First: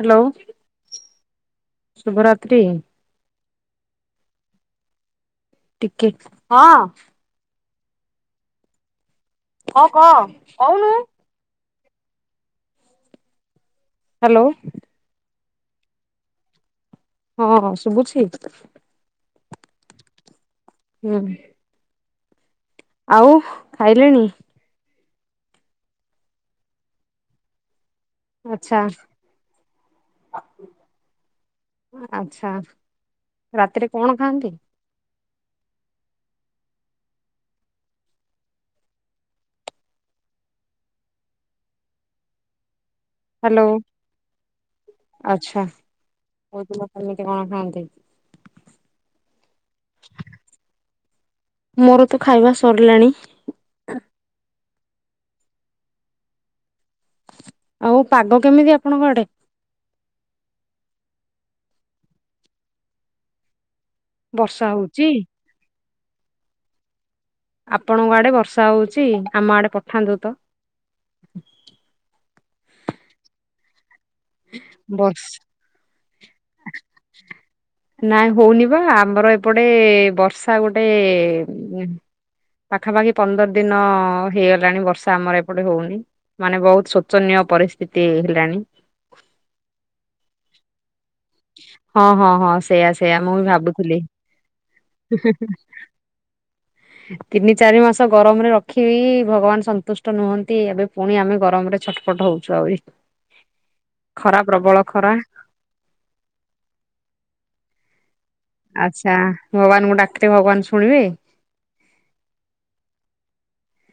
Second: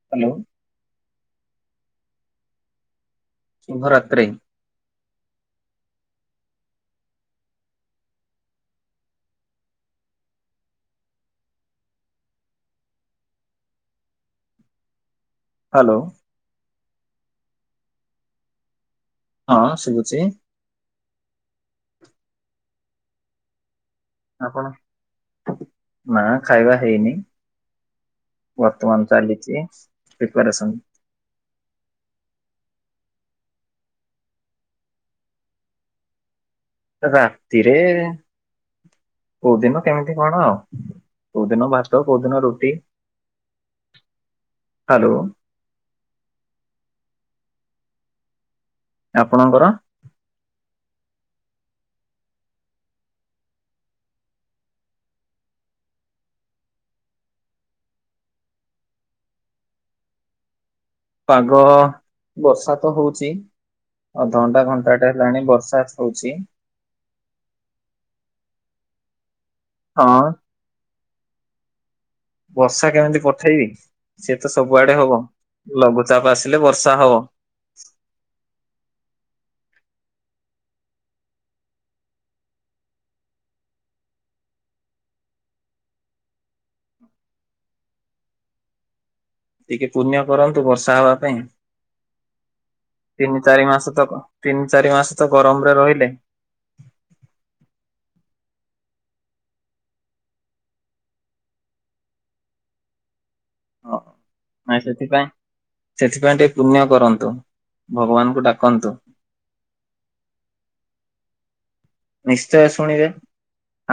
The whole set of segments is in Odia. ହାଲୋ ହ୍ୟାଲୋ ଶୁଭରାତ୍ରି। ଶୁଭରାତ୍ରି। ଟିକେ ହଁ। ହଁ କହ କହୁନୁ। ହାଲୋ। ହାଲୋ। ହଁ ହଁ ଶୁଭୁଛି। ହଁ ଶୁଭୁଚି। ହୁଁ। ଆଉ ଖାଇଲେଣି। ଆଉ କଣ ନା ଖାଇବା ହେଇନି। ଆଚ୍ଛା ବର୍ତ୍ତମାନ ଚାଲିଚି ପ୍ରିପାରେସନ। ଆଚ୍ଛା ରାତିରେ କଣ ଖାଆନ୍ତି? ରାତିରେ କୋଉଦିନ କେମିତି କଣ ଆଉ କୋଉଦିନ ଭାତ କୋଉଦିନ ରୁଟି। ହାଲୋ ହ୍ୟାଲୋ ଆଚ୍ଛା କୋଉଦିନ କେମିତି କଣ ଖାଆନ୍ତି? ଆପଣଙ୍କର। ମୋରତ ଖାଇବା ସରିଲାଣି। ଆଉ ପାଗ କେମିତି ଆପଣଙ୍କ ଆଡେ ପାଗ ବର୍ଷାତ ହଉଚି। ଅଧ ଘଣ୍ଟା ବର୍ଷା ହଉଛି? ଘଣ୍ଟାଟେ ହେଲାଣି ବର୍ଷା ହଉଛି। ଆପଣଙ୍କ ଆଡେ ବର୍ଷା ହଉଛି ଆମ ଆଡେ ହଁ ପଠାନ୍ତୁତ। ବର୍ଷା କେମିତି ପଠେଇବି ସେତ ସବୁଆଡେ ହବ ବର୍ଷା ଲଘୁଚାପ ଆସିଲେ ବର୍ଷାହବ। ନାଇଁ ହଉନିବା ଆମର ଏପଟେ ବର୍ଷା ଗୋଟେ ପାଖାପାଖି ପନ୍ଦରଦିନ ହେଇଗଲାଣି ବର୍ଷା ଆମର ଏପଟେ ହଉନି। ମାନେ ବହୁତ ଶୋଚନୀୟ ପରିସ୍ଥିତି ହେଲାଣି। ଟିକିଏ ପୁଣ୍ୟ କରନ୍ତୁ ବର୍ଷା ହବାପାଇଁ। ହଁ ହଁ ହଁ ସେଇଆ ସେଇଆ ମୁଁ ତିନି ବି ଚାରି ଭାବୁଥିଲି। ମାସତ ତିନି ଚାରି ମାସତ ଗରମରେ ରହିଲେ। [inaudible] ତିନି ଚାରି ମାସ ଗରମରେ ରଖି ଭଗବାନ ସନ୍ତୁଷ୍ଟ ନୁହନ୍ତି ଏବେ ପୁଣି ଆମେ ଗରମରେ ଛଟ ପଟ ହଉଛୁ ଆହୁରି। ହ ଖରା ନାଇ ପ୍ରବଳ ଖରା ସେଥିପାଇଁ ସେଥିପାଇଁ ଟିକେ ପୁଣ୍ୟ କରନ୍ତୁ ଭଗବାନଙ୍କୁ ଡାକ ଆଚ୍ଛା ଭଗବାନଙ୍କୁ ଡାକିଲେ ଭଗବାନ ଶୁଣିବେ? ନିଶ୍ଚୟ ଶୁଣିବେ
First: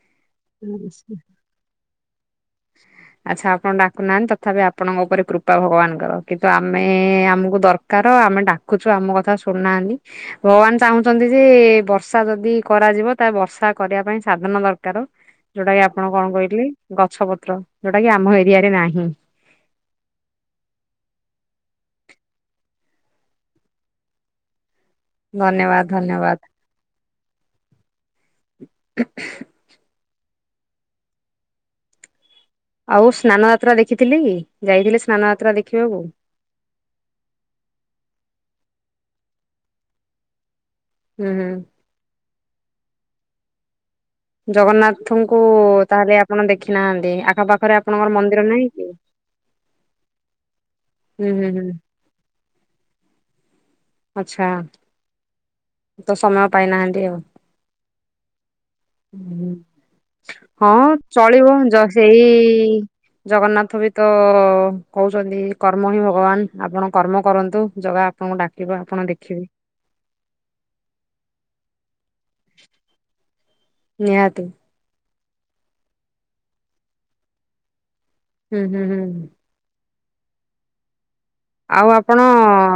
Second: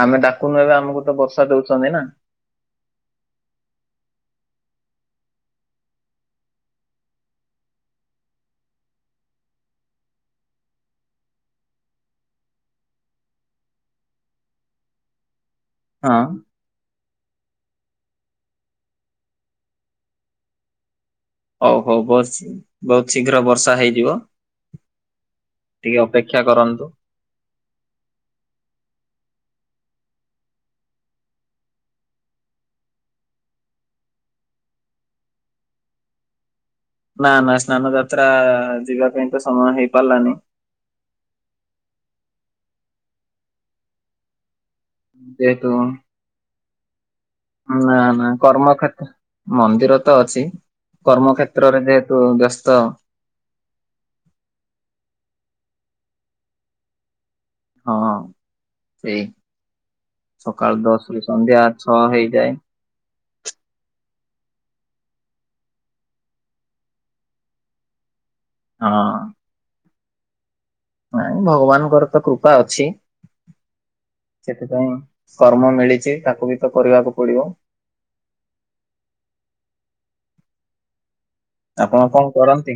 ଆମେ ଡାକୁନୁ ଏବେ ଆମକୁ ତ ବର୍ଷା ଦଉଛନ୍ତି ନା। [inaudible] ଆଚ୍ଛା ଆପଣ ଡାକୁନାହାନ୍ତି ତଥାପି ଆପଣଙ୍କ ଉପରେ କୃପା ଭଗବାନଙ୍କର କିନ୍ତୁ ଆମେ ଆମକୁ ଦର କାର ଆମେ ଡାକୁଛୁ ଆମ କଥା ଶୁନାହାନ୍ତି। ଭଗବାନ ଚାହୁଁଛନ୍ତି ଯେ ବର୍ଷା ଯଦି କରାଯିବ ତାହେଲେ ବର୍ଷା କରିବା ପାଇଁ ସାଧନ ଦରକାର। ଯୋଉଟା କି ଆପଣ ହଁ କଣ କହିଥିଲେ ଗଛ ପତ୍ର, ଯୋଉଟା କି ଆମ ଏରିଆରେ ନାହିଁ। ହଉ ହଉ ବସ, ବହୁତ ଶୀଘ୍ର ବର୍ଷା ହେଇଯିବ। ଧନ୍ୟବାଦ ଟିକେ ଧନ୍ୟବାଦ ଅପେକ୍ଷା କରନ୍ତୁ। [unintelligible] ଆଉ ସ୍ନାନ ଯାତ୍ରା ଦେଖିଥିଲି, ଯାଇଥିଲେ ସ୍ନାନ ଯାତ୍ରା ଦେଖିବାକୁ? ନା ନା ସ୍ନାନ ଯାତ୍ରା ଯିବା ପାଇଁ ତ ସମୟ ହେଇପାରିଲାନି। ହୁଁ। ଜଗନ୍ନାଥଙ୍କୁ ଯେହେତୁ ତାହେଲେ ଆପଣ ଦେଖି ନାହାନ୍ତି ଆଖପାଖରେ ନା ଆପଣଙ୍କର ନା ମନ୍ଦିର ନାହିଁ କି? କର୍ମକ୍ଷେତ୍ର ମନ୍ଦିର ତ ଅଛି, ହୁଁ ହୁଁ ହୁଁ କର୍ମକ୍ଷେତ୍ରରେ ଯେହେତୁ ବ୍ୟସ୍ତ। ଆଚ୍ଛା। ତ ସମୟ ପାଇନାହାନ୍ତି ଆଉ। ହଁ ସେଇ। ହୁଁ ହଁ ସକାଳ ଦଶ ରୁ ଚଳିବ ସନ୍ଧ୍ୟା ଛଅ ହେଇଯାଏ [unintelligible] ଜଗନ୍ନାଥ ବି ତ କହୁଛନ୍ତି କର୍ମ ହିଁ ଭଗବାନ ଆପଣ କର୍ମ କରନ୍ତୁ। ଜଗା ଆପଣଙ୍କୁ ଡାକିବ ଆପଣ ହଁ ଦେଖିବେ। ନାଇଁ ଭଗବାନଙ୍କର ତ କୃପା ଅଛି ନିହାତି ସେଥିପାଇଁ। କର୍ମ ମିଳିଛି ତାକୁ ବି ତ କରିବାକୁ ପଡିବ। ହୁଁ ହୁଁ ହୁଁ। ଆଉ ଆପଣ କଣ କରନ୍ତି?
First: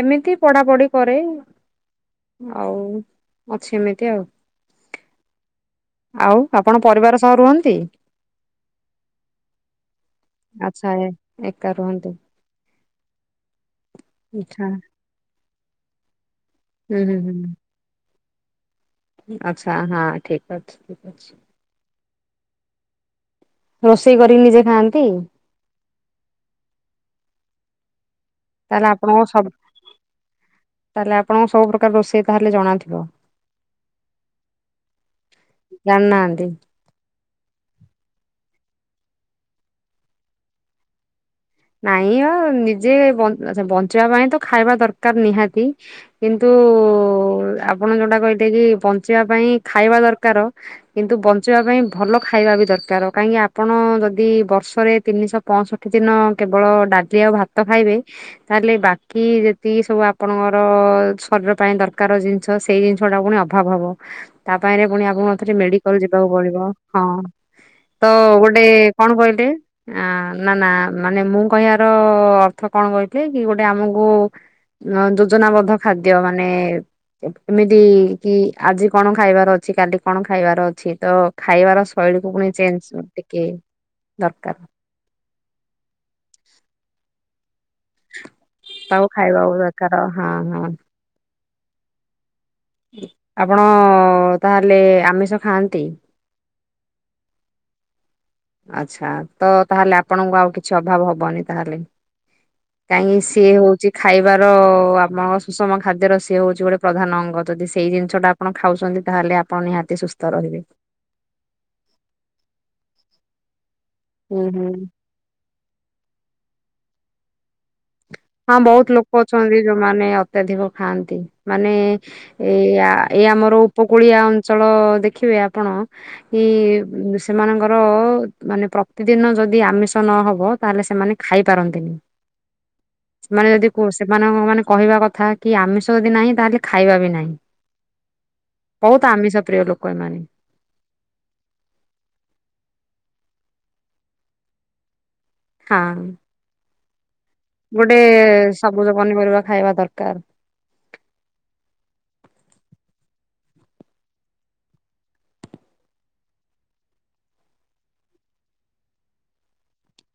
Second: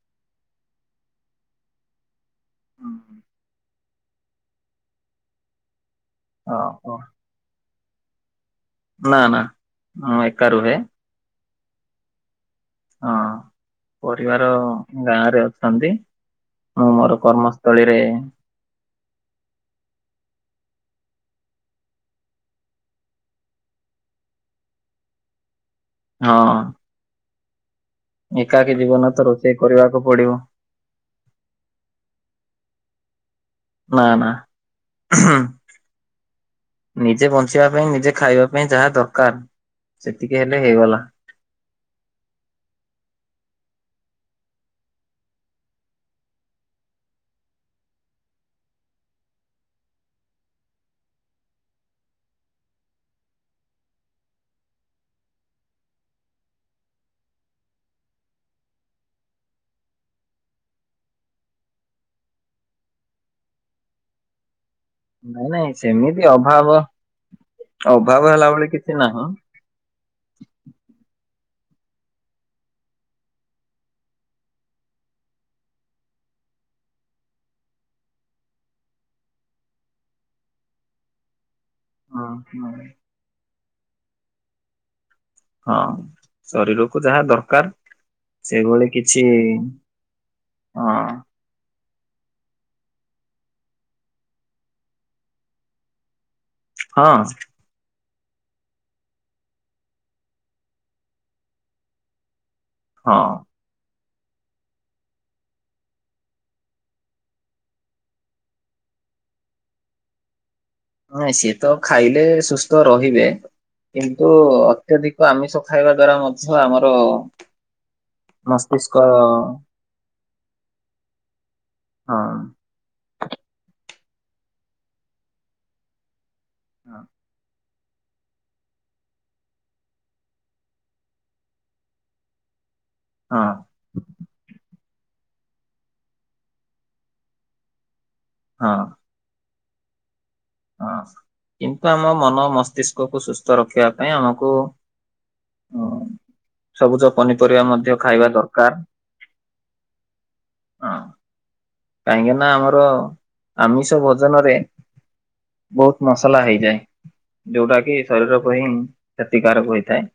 ଏମିତି ପଢାପଢି କରେ, ଆଉ ଅଛି ଏମିତି ଆଉ। ଆଉ ଆପଣ ଓହୋ ପରିବାର ସହ ରୁହନ୍ତି? ନା ନା ମୁଁ ଏକା ରୁହେ। ଆଚ୍ଛା ଏ ଏକା ରୁହନ୍ତି। ହଁ ପରିବାର ଆଚ୍ଛା ଗାଁରେ ଅଛନ୍ତି ମୁଁ ହୁଁ ହୁଁ ମୋର କର୍ମ ହୁଁ ସ୍ଥଳୀରେ। ଆଚ୍ଛା ହଁ ଠିକ ଅଛି। ରୋଷେଇ କରି ନିଜେ ଖାଆନ୍ତି? ହଁ। ଏକାକୀ ତାହେଲେ ଜୀବନ ଆପଣଙ୍କ ତ ସବୁ ରୋଷେଇ କରିବାକୁ ପଡିବ। ତାହେଲେ ଆପଣଙ୍କ ସବୁ ପ୍ରକାର ରୋଷେଇ ତାହେଲେ ଜଣା ଥିବ? ନା ନା। [unintelligible] ଜାଣିନାହାନ୍ତି ନିଜେ ବଞ୍ଚିବା ପାଇଁ ନିଜେ ଖାଇବା ପାଇଁ ଯାହା ଦରକାର ସେତିକି ହେଲେ ହେଇଗଲା। ନାଇଁ ଆ ନିଜେ ବନ୍ ଆଛା ବଞ୍ଚିବା ପାଇଁ ତ ଖାଇବା ଦରକାର ନିହାତି। କିନ୍ତୁ ଆପଣ ଯୋଉଟା କହି [unintelligible] କି ବଞ୍ଚିବା ପାଇଁ ଖାଇବା ଦରକାର। କିନ୍ତୁ ବଞ୍ଚିବା ପାଇଁ ଭଲ ଖାଇବା ବି ଦରକାର, କାହିଁକି ଆପଣ ଯଦି ବର୍ଷରେ ତିନିଶହ ପଞ୍ଚଷଠି ଦିନ କେବଳ ଡାଲି ଆଉ ଭାତ ଖାଇବେ। ତାହେଲେ ବାକି ଯେତିକି ସବୁ ଆପଣଙ୍କର ଶରୀର ପାଇଁ ଦରକାର ହୋଉଚି। ତ ସେଇ ଜିନିଷଟା ପୁଣି ଅଭାବ ହବ। ତା ପାଇଁରେ- ପୁଣି ନାଇଁ ଆପଣଙ୍କୁଥରେ ନାଇଁ ମେଡିକାଲ ସେମିତି ଯିବାକୁ ପଡିବ। ଅଭାବ ହଁ ତ ଅଭାବ ହେଲା ଗୋଟେ ଭଳି କିଛି କଣ ନାହିଁ କହିଲେ। ଆ ନା ନା ମାନେ ମୁଁ କହିବାର ଅର୍ଥ କଣ କହିଥିଲ କି ଗୋଟେ ଆମକୁ ନ ଯୋଜନା ବଦ୍ଧ ଖାଦ୍ୟ ମାନେ- ଏମିତି କି ଆଜି କଣ ଖାଇବାର ଅଛି। କାଲି କଣ ଖାଇବାର ଅଛି। ତ ଖାଇବାର ହଁ ଶୈଳୀକୁ ପୁଣି ଚେଞ୍ଜ୍ ଟିକିଏ ଦରକାର। ହଁ ଶରୀରକୁ ଯାହା ଦରକାର। ସେଭଳି ତାକୁ କିଛି ଖାଇବାକୁ ଦରକାର ହଁ ହଁ। ଆପଣ ତାହେଲେ ଆମିଷ ଖାଆନ୍ତି? ହଁ। ଆଚ୍ଛା ତ ତାହେଲେ ଆପଣଙ୍କୁ ଆଉ କିଛି ଅଭାବ ହବନି ତାହେଲେ। କାଇଁ ହଁ ସି ହୋ ଚି ଖାଇବାର ଆମ ସୁଷମ ଖାଦ୍ୟର ସିଏ ହୋଉଛି ଗୋଟେ ପ୍ରଧାନ ଅଙ୍ଗ। ଯଦି ସେଇ ଜିନିଷଟା ଆପଣ ଖାଉଚନ୍ତି, ତାହେଲେ ଆପଣ ନିହାତି ସୁସ୍ଥ ରହିବେ। ନାଇଁ ସିଏ ତ ଖାଇଲେ ସୁସ୍ଥ ରହିବେ। କିନ୍ତୁ ହୁଁ ହୁଁ। ଅତ୍ୟଧିକ ତ ଆମିଷ ଖାଇବା ଦ୍ଵାରା ମଧ୍ୟ ଆମର ହଁ ବହୁତ୍ ମସ୍ତିଷ୍କ ଲୋକ ଅଛନ୍ତି। ଯୋଉମାନେ ଅତ୍ୟଧିକ ଖାଆନ୍ତି। ମାନେ ହଁ ଏଇଆ ଏଇ ଆମର ଉପକୂଳିଆ ଅଞ୍ଚଳ ଦେଖିବେ ଆପଣ କି ହଁ ସେମାନଙ୍କର ର ମାନେ ପ୍ରତିଦିନ ଯଦି ଆମିଷ ନହବ ତାହେଲେ ସେମାନେ ଖାଇ ପାରନ୍ତିନି। ହଁ ସେମାନେ ଯଦି କ ସେମାନଙ୍କ ମାନେ କହିବା କଥା କି ଆମିଷ ଯଦି ନାହିଁ ତାହେଲେ ଖାଇବା ବି ନାହିଁ। ହଁ। ତ ଆମିଷ ପ୍ରିୟ ଲୋକ ଏମାନେ। ହଁ। କିନ୍ତୁ ଆମ ମନ ମସ୍ତିଷ୍କକୁ ସୁସ୍ଥ ରଖିବା ପାଇଁ ଆମକୁ ଉଁ, ଖାନ। ସବୁଜ ପନିପରିବା ମଧ୍ୟ ଖାଇବା ଦରକାର। ସବୁଜ ପନିପରିବା ଖାଇବା ଦରକାର। ହଁ। କାହିଁକିନା ଆମର ଆମିଷ ଭୋଜନରେ ବହୁତ୍ ମସଲା ହେଇଯାଏ। ଯୋଉଟା କି ଶରୀରକୁ ହିଁ କ୍ଷତିକାରକ ହୋଇଥାଏ।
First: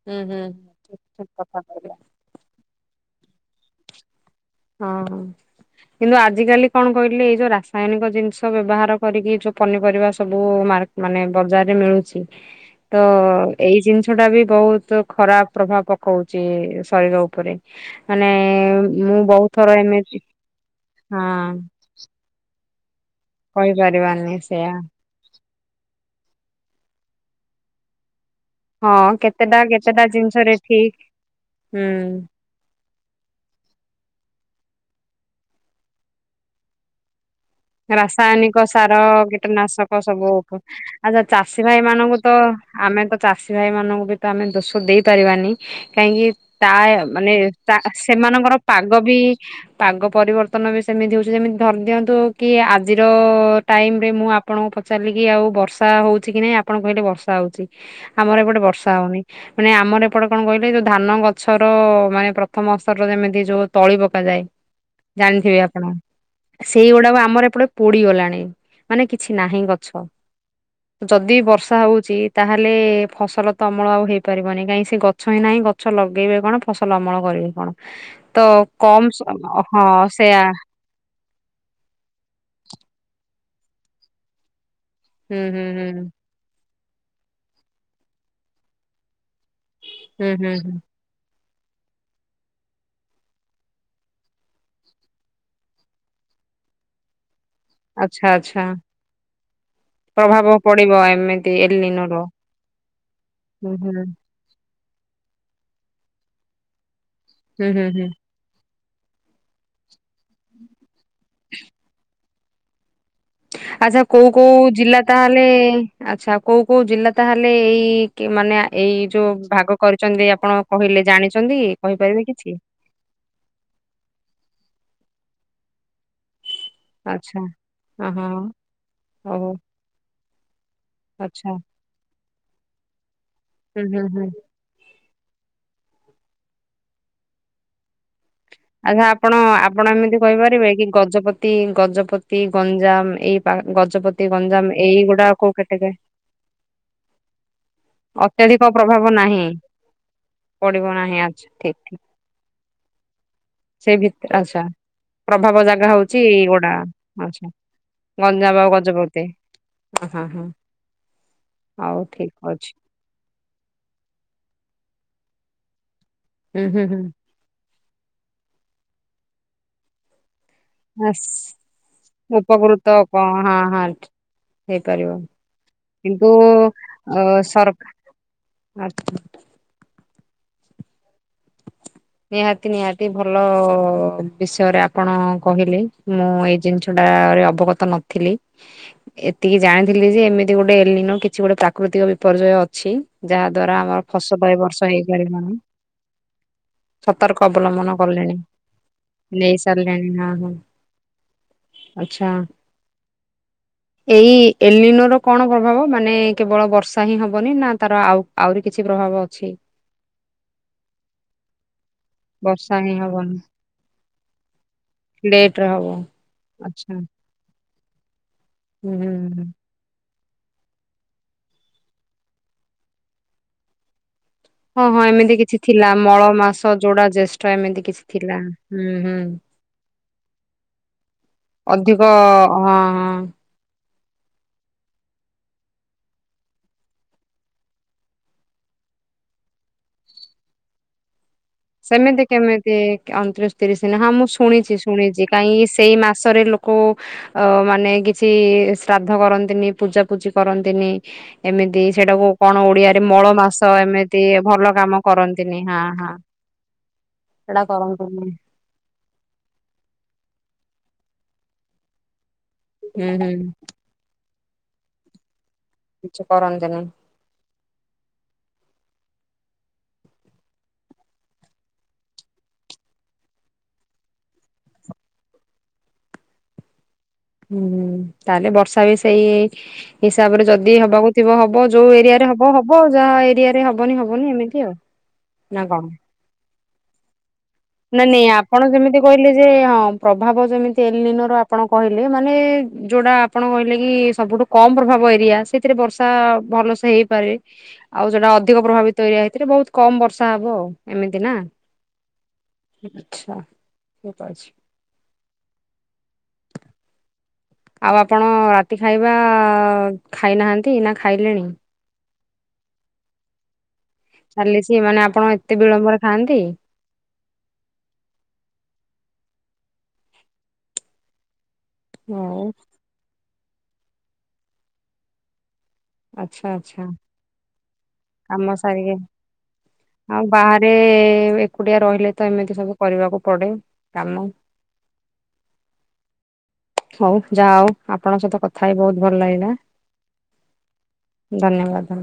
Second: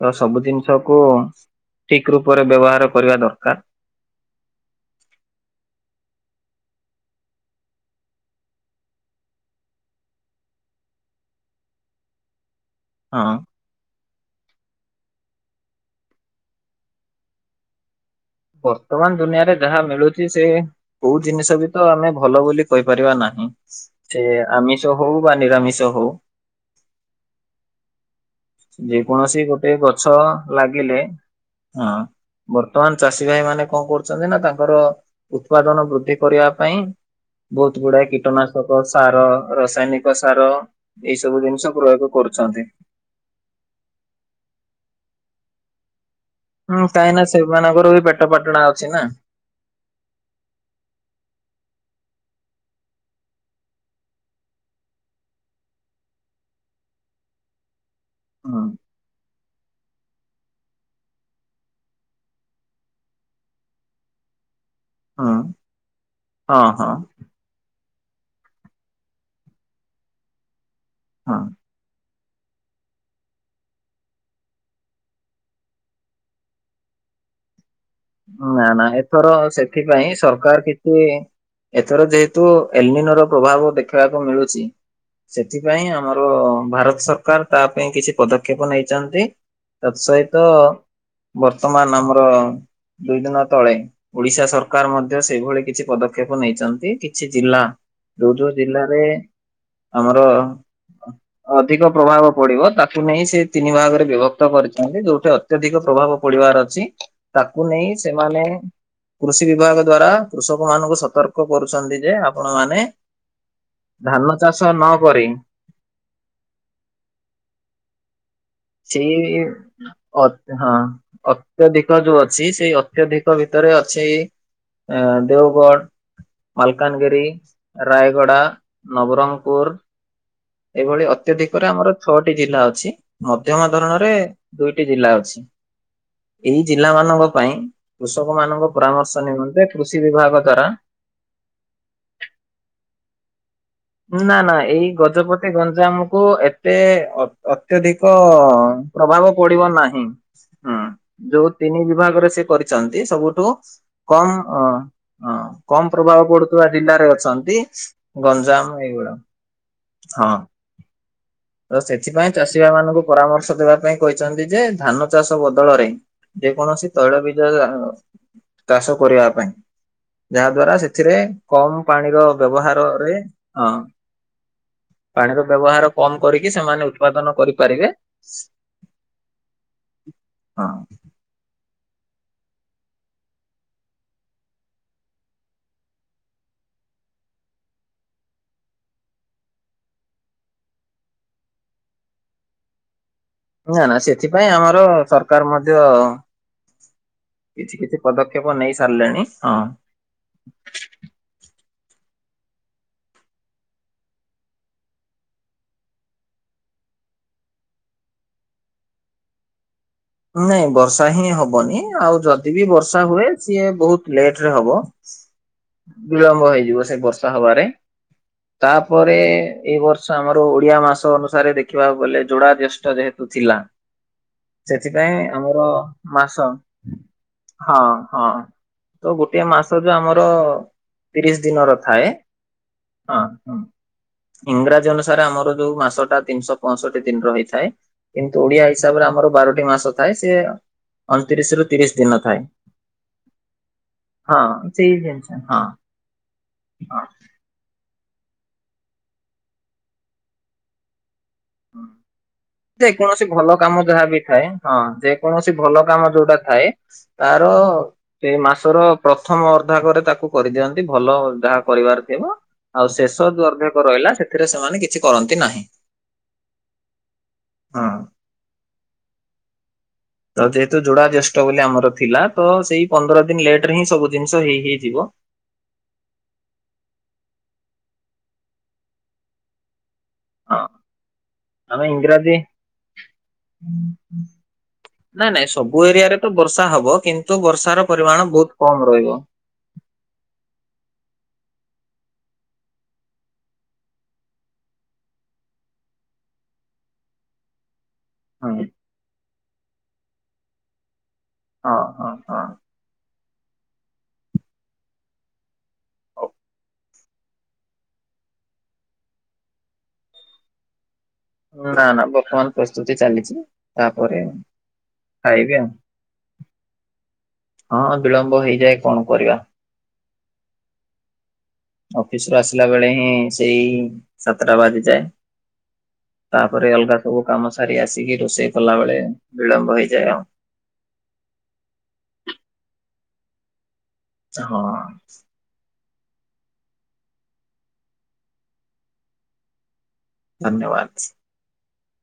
ତ ହୁଁ ହୁଁ। ସବୁ ଜିନିଷ କୁ କଥା କହିଲେ ଠିକ୍ ରୂପରେ ବ୍ୟବହାର କରିବା ଦରକାର। ହଁ। କିନ୍ତୁ ଆଜିକାଲି କଣ କହିଲେ, ଏଇ ଯୋଉ ରାସାୟନିକ ଜିନିଷ ବ୍ୟବହାର କରିକି ଯୋଉ ପନିପରିବା ସବୁ ମାର ମାନେ ବଜାରରେ ମିଳୁଚି। [inaudible] ତ ଏଇ ଜିନିଷ ଟା ବି ବହୁତ୍ ଖରାପ ପ୍ରଭାବ ପକୋଉଚି ଏ ଶରୀର ଉପରେ। ମାନେ ବର୍ତ୍ତମାନ ମୁଁ ବହୁ ଦୁନିଆରେ ଯାହା ମିଳୁଚି ସେ, କୋଉ ଜିନିଷ ବି ତ ଆମେ ଭଲ ବୋଲି କହିପାରିବା ନାହିଁ। ହୁଁ ସେ କହିପାରିବାନି ସେୟା। ଆମିଷ ହୋଉ ବା ନିରାମିଷ ହୋଉ। ଯେ ହଁ କୌଣସି କେତେଟା ଗୋଟେ କେତେଟା ଗଛ ଜିନିଷରେ ଠିକ୍ ଲାଗିଲେ- ହଁ। ହୁଁ। ବର୍ତ୍ତମାନ ଚାଷୀ ଭାଇ ମାନେ କଣ କରୁଛନ୍ତି ନା, ତାଙ୍କର ଉତ୍ପାଦନ ବୃଦ୍ଧି କରିବା ପାଇଁ ବହୁତ ଗୁଡାଏ ରାସାୟନିକ କୀଟନାଶକ ସାର କୀଟନାଶକ ରାସାୟନିକ ସବୁ। ସାର ଏଇ ଆଛା ସବୁ ଜିନିଷ ଚାଷୀ ଭାଇ ପ୍ରୟୋଗ ମାନଙ୍କୁ ତ କରୁଛନ୍ତି। ଆମେ ତ ଚାଷୀ ଭାଇ ମାନଙ୍କୁ ବି ତ ଆମେ ଦୋଷ ଦେଇ ପାରିବାନି। କାହିଁକି ତା ହୁଁ କାହିଁକି ନା ମାନେ ତା ସେମାନଙ୍କର ବି ପେଟ ପାଟଣା ସେମାନଙ୍କର ଅଛି ନା। ପାଗ ବି ପାଗ ପରିବର୍ତ୍ତନ ବି ସେମିତି ହୋଉଚି ଯେମିତି ଧରିଦିଅନ୍ତୁ କି ଆଜିର ଟାଇମ୍ ରେ ମୁଁ ଆପଣଙ୍କୁ ପଚାରିଲି କି ଆଉ ବର୍ଷା ହେଉଛି କି ନାହିଁ? ଆ ଆପଣ କହିଲେ ବର୍ଷା ହଉଛି, ଆମର ଏପଟେ ହୁଁ ବର୍ଷା ହଉନି। ମାନେ ଆମର ଏପଟେ କଣ କହିଲେ, ଯୋଉ ଧାନ ଗଛର ମାନେ ପ୍ରଥମ ସ୍ତରର ଯେମିତି ଯୋଉ ତଳି ପକାଯାଏ। [inaudible] ଜାଣିଥିବେ ଆପଣ ହଁ ଆ ହଁ। ସେଇଗୁଡା ବା ଆମର ଏପଟେ ପୋଡି ଗଲାଣି ମାନେ କିଛି ନାହିଁ ଗଛ, ହଁ ଯଦି ବର୍ଷ ବର୍ଷା ହଉଛି, ତାହେଲେ ଫସଲ ତ ଅମଳ ଆଉ ହେଇପାରିବନି, କାହିଁ ସେ ଗଛ ହିଁ ନାହିଁ ଗ ଗଛ ଲଗେଇବେ କଣ, ଫସଲ ଅମଳ କରିବେ କଣ? ତ ନା ନା କମ ସ ଏଥର ହଁ ସେଥିପାଇଁ ସେୟା ସରକାର କିଏ ଏଥର ଯେହେତୁ ଏଲନିନୋ ର ପ୍ରଭାବ ଦେଖିବାକୁ ମିଳୁଚି ହୁଁ ହୁଁ ହୁଁ ସେଥିପାଇଁ ଆମର ଭାରତ ସରକାର ତା ପାଇଁ କିଛି ପଦକ୍ଷେପ ନେଇଚନ୍ତି। ତା ହୁଁ ସହିତ ହୁଁ ହୁଁ ବର୍ତ୍ତମାନ ଆମର ଦୁଇ ଦିନ ତଳେ, ଓଡିଶା ସରକାର ମଧ୍ୟ ସେଇଭଳି କିଛି ପଦକ୍ଷେପ ନେଇଚନ୍ତି, କିଛି ଜିଲ୍ଲା ଆଚ୍ଛା ଯୋଉ ଯୋଉ ଆଚ୍ଛା ଜିଲ୍ଲାରେ ଆମର ପ୍ରଭାବ ପଡିବ ଏମିତି ଅଧିକ ଏଲିନୋ ର ପ୍ରଭାବ ପଡିବ, ତାକୁ ନେଇ ସେ ତିନି ହୁଁ ହୁଁ ଭାଗରେ ବିଭ କ୍ତ କରିଚନ୍ତି, ଯୋଉଠି ଅତ୍ୟଧିକ ପ୍ରଭାବ ପଡିବାର ଅଛି, ତାକୁ ହୁଁ ହୁଁ ନେଇ ହୁଁ ସେମାନେ କୃଷି ବିଭାଗ ଦ୍ଵାରା କୃଷକ ମାନଙ୍କୁ ସତର୍କ କରୁଛନ୍ତି, ଯେ ଆପଣ ମାନେ ଆଚ୍ଛା ଧାନ କୋଉ କୋଉ ଚାଷ ଜିଲ୍ଲା ନକରି ତାହେଲେ ଆଚ୍ଛା କୋଉ କୋଉ ଜିଲ୍ଲା ତାହେଲେ ଏଇ କି ମାନେ ଏଇ ସେଇ ଯୋଉ ଭାଗ ଅ କରିଚନ୍ତି, ଆପଣ ହଁ କହିଲେ ଜାଣିଚନ୍ତି ଅତ୍ୟଧିକ ଯୋଉ କହିପାରିବେ ଅଛି କିଛି ସେଇ ଅତ୍ୟଧିକ ଭିତରେ ଅଛି ଏଁ ଦେଓଗଡ଼। ମାଲକାନଗିରି, ଆଚ୍ଛା ଓହୋ ରାୟଗଡା, ହଉ ନବରଙ୍ଗପୁର। ଏଭଳି ଆଚ୍ଛା ଅତ୍ୟଧିକରେ ଆମର ଛଅଟି ଜିଲ୍ଲା ଅଛି, ମଧ୍ୟମ ହୁଁ ହୁଁ ଧରଣରେ ହୁଁ ଦୁଇଟି ଜିଲ୍ଲା ଅଛି, ଏଇ ଜିଲ୍ଲା ମାନଙ୍କ ପାଇଁ କୃଷକ ମାନଙ୍କ ଆଚ୍ଛା ପରାମର୍ଶ ଆପଣ ନିମନ୍ତେ ଆପଣ କୃଷି ଏମିତି ବିଭାଗ ଦ୍ଵାରା କହିପାରିବେ କି ଗଜପତି, ଗଜପତି, ଗଞ୍ଜାମ ଏଇ ପା ଗ ନା ନା ଏଇ ଗଜପତି ଗଞ୍ଜାମ କୁ ଏତେ ଅତ୍ ଅତ୍ୟଧିକ୍ କ ଅତ୍ୟଧିକ ପ୍ରଭାବ ନାହିଁ ପଡିବ ନାହିଁ, ହୁଁ ପଡିବ ନାହିଁ ଆଚ୍ଛା ଯୋଉ ଠିକ ତିନି ଠିକ ବିଭାଗରେ ସେ କରି ଚନ୍ତି ସବୁଠୁ ସେଇ କମ୍ ଭିତରେ ଅ ଆଚ୍ଛା ଅ ପ୍ରଭାବ ଜାଗା କମ୍ ହଉଛି ପ୍ରଭାବ ପଡୁଥିବା ଏଇଗୁଡା ଜିଲ୍ଲାରେ ଆଚ୍ଛା ଅଛନ୍ତି, ଆଉ ଗଞ୍ଜାମ ଏଗୁଡା ଗଜପତି ହଁ ତ ହଉ ସେଥିପାଇଁ ଠିକ ଚାଷୀ ବା ଅଛି ମାନଙ୍କୁ ପରାମର୍ଶ ଦେବା ପାଇଁ କହିଚନ୍ତି ଯେ ଧାନ ଚାଷ ବଦଳରେ ହୁଁ ହୁଁ ଯେକୌଣସି ହୁଁ ତୈଳ ବି ଜଜ ଚାଷ କରିବା ପାଇଁ ଯାହା ଦ୍ଵାରା ସେଥିରେ ଆସ କମ୍ ପାଣିର ଉପକୃତ ବ୍ୟବହାରରେ କଣ ହଁ ହଁ ହେଇପାରିବ ପାଣିର ବ୍ୟବହାର କମ କିନ୍ତୁ କରିକି ସେମାନେ ଅଁ ଉତ୍ପାଦନ ସର କରିପାରିବେ। ଆ ହଁ ନିହାତି ନିହାତି ଭଲ ବିଷୟରେ ଆପଣ କହିଲେ ମୁଁ ଏ ଜିନ ଷଟା ରେ ଅବଗତ ନଥିଲି। ଏତିକି ଜାଣିଥିଲି ଯେ ଏମିତି ଗୋଟେ ଏଲିନୋ କିଛି ଗୋଟେ ପ୍ରାକୃତିକ ବିପର୍ଯ୍ୟୟ ଅଛି। ଯାହା ଦ୍ଵାରା ଆମର ଫସବ ଏ ବର୍ଷ ହେଇପାରିବନି। ତିୟ ସତର୍କ ଅବଲମ୍ବନ କଲେଣି ନେଇ ସାରିଲେଣି ହଁ। ନେଇ ସାରିଲେଣି ନା କଣ। ଆଚ୍ଛା। ଏଇ ଏଲିନୋ ର କଣ ପ୍ରଭାବ ମାନେ କେବଳ ବର୍ଷା ହିଁ ହବନି ନା ତାର ଆଉ ଆଉରି କିଛି ପ୍ରଭାବ ଅଛି। ନାଇଁ ବର୍ଷା ହିଁ ହବନି ଆଉ ଯଦି ବିି ହିଁ ବର୍ଷା ହୁଏ ହବନି ସିଏ ବହୁତ ଲେଟ ରେ ହବ। ଲେଟ ରେ ହବ ବିଳମ୍ବ ହେଇଯିବ ଆଚ୍ଛା ସେ ବର୍ଷା ହବାରେ ହୁଁ ହୁଁ ତାପରେ ହୁଁ। ଏଇ ବର୍ଷ। ବର୍ଷ ଆମର ଓଡିଆ ମାସ ଅନୁସାରେ ଦେଖିବାକୁ ଗଲେ ଯୋଡା ଜେଷ୍ଠ ଯେହେତୁ ଥିଲା। ହଁ ହଁ ସେଥିପାଇଁ ଏମିତି କିଛି ଆମର ଥିଲା ମଳ ମାସ ଯୋଡା ଜ୍ୟେଷ୍ଠ ହଁ ଏମିତି କିଛି ହଁ। ଥିଲା ହୁଁ ତ ହୁଁ। ଗୋଟଏ ମାସ ଯ ଆମର ତିରିଶ ଦିନର ଅଧିକ ଥାଏ ହଁ ହଁ। ଇଂରାଜୀ ଅନୁସାରେ ଆମର ଯୋଉ ମାସଟା ତିନିଶହ ପଞ୍ଚଷଠି ଦିନ ରହିଥାଏ। କିନ୍ତୁ ଓଡିଆ ହିସାବରେ ଆମର ବାରଟି ମାସ ଥାଏ ସେ ଅନତିରିଶିରୁ ସେମିତି କେମିତି ଅଣତିରିଶ ତିରିଶିନ ହଁ ମୁଁ ଶୁଣିଛି ସେଇ ଜିନିଷ ଶୁଣିଛି ହଁ ସେଇ ମାସରେ ଲୋକ। [unintelligible] ଅ ମାନେ କିଛି ଶ୍ରାଦ୍ଧ କରନ୍ତିନି, ପୂଜା ପୂଜି କରନ୍ତିନି। ଏମିତି ସେଟାକୁ କଣ ଯେ ଓଡିଆରେ କୌଣସି ମଳ ଭଲ ମାସ କାମ ଯାହାବି ଏମିତି ଥାଏ ଭଲ ହଁ କାମ ଯେକୌଣସି କରନ୍ତିନି ଭଲ ହଁ କାମ ହଁ। ଯୋଉଟା ଥାଏ ତାର ସେଟା କରନ୍ତିନି ସେ ମାସ। ତର ପ୍ରଥମ ଅର୍ଦ୍ଧାକରେ ତାକୁ କରିଦିଅନ୍ତି ଭଲ ଯାହା କରିବାର ଥିବ। ଆଉ ହୁଁ ଶେଷ ଯୋଉ ହୁଁ। ଅର୍ଧେକ ରହିଲା ସେଥିରେ ସେମାନେ କିଛି କରନ୍ତି ନାହିଁ। କିଛି କରନ୍ତି। ହଁ। ତ ଯେହେତୁ ଯୋଡା ଜ୍ୟେଷ୍ଠ ବୋଲି ଆମର ଥିଲା ତ ସେଇ ପନ୍ଦର ଦିନ ଲେଟ ରେ ହିଁ ସବୁ ଜିନିଷ ହେଇ ହେଇଯିବ। ହୁଁ ତାହେଲେ ବର୍ଷା ବି ସେଇ ହିସାବ ରେ ହଁ ଯଦି ହବାକୁ ଥିବ ହବ ଆମେ ଯୋଉ ଏରିଆରେ ଇଂରାଜୀ ହବ ହବ ଯାହା ଏରିଆରେ ହବନି ହବନି ଏମିତି ଆଉ। ନାଇଁ ନାଇଁ ନା କଣ ସବୁ ଏରିଆରେ ତ ବର୍ଷା ହବ କିନ୍ତୁ ବର୍ଷାର ନା ନାଇଁ ପରିମାଣ ବହୁତ ଆପଣ କମ ଯେମିତି ରହିବ। କହିଲେ ଯେ ହଁ ପ୍ରଭାବ ଯେମିତି ଏଲିନର ଆପଣ କହିଲେ ମାନେ ଯୋଉଟା ଆପଣ କହିଲେ କି ସବୁଠୁ କମ ପ୍ରଭାବ ଏରିଆ ସେଥିରେ ବର୍ଷା ଭଲସେ ହେଇପାରେ।। ଆଉ ସେୋଟା ଅଧିକ ହଁ ପ୍ରଭାବିତ ତୋରିଆ ହେଇଥିଲେ ବହୁତ କମ ବର୍ଷା ହବ ଆଉ ଏମିତି ନା। ହଁ ହଁ ହଁ। ଆଛା ଠିକ ଅଛି। ଆଉ ଆପଣ ରାତି ଖାଇବା ଖାଇନାହାନ୍ତି ନା ଖାଇଲେଣି। ନା ନା ବର୍ତ୍ତମାନ ପ୍ରସ୍ତୁତି ଚାଲିଛି। ତାପରେ ଚାଲିଛି ମାନେ ଆପଣ ଖାଇବି ଏତେ ବିଳମ୍ବରେ ଖାଆନ୍ତି। ହଁ ବିଳମ୍ବ ହେଇଯାଏ କଣ କରିବା। ଅଫିସ ରୁ ହଉ ଆସିଲା ବେଳେ ହିଁ ସେଇ ସାତଟା ବାଜି ଯାଏ। ଆଚ୍ଛା ତାପରେ ଆଚ୍ଛା ଅଲଗା ସବୁ କାମ ସାରି ଆସିକି କାମ ରୋଷେଇ କଲା ବେଳେ ବିଳମ୍ବ ହେଇଯାଏ ଆଉ। ଏ ଏ ଏକୁଟିଆ ରହିଲେ ତ ଏମିତି ସବୁ କରିବାକୁ ପଡେ କାମ। ହଁ। ହଉ ଯା ଆଉ ଆପଣଙ୍କ ସହିତ କଥା ହ ବହୁତ ଭଲ ଲାଗିଲା। ଧନ୍ୟବାବାଚ। ଧନ୍ୟବାଦ।।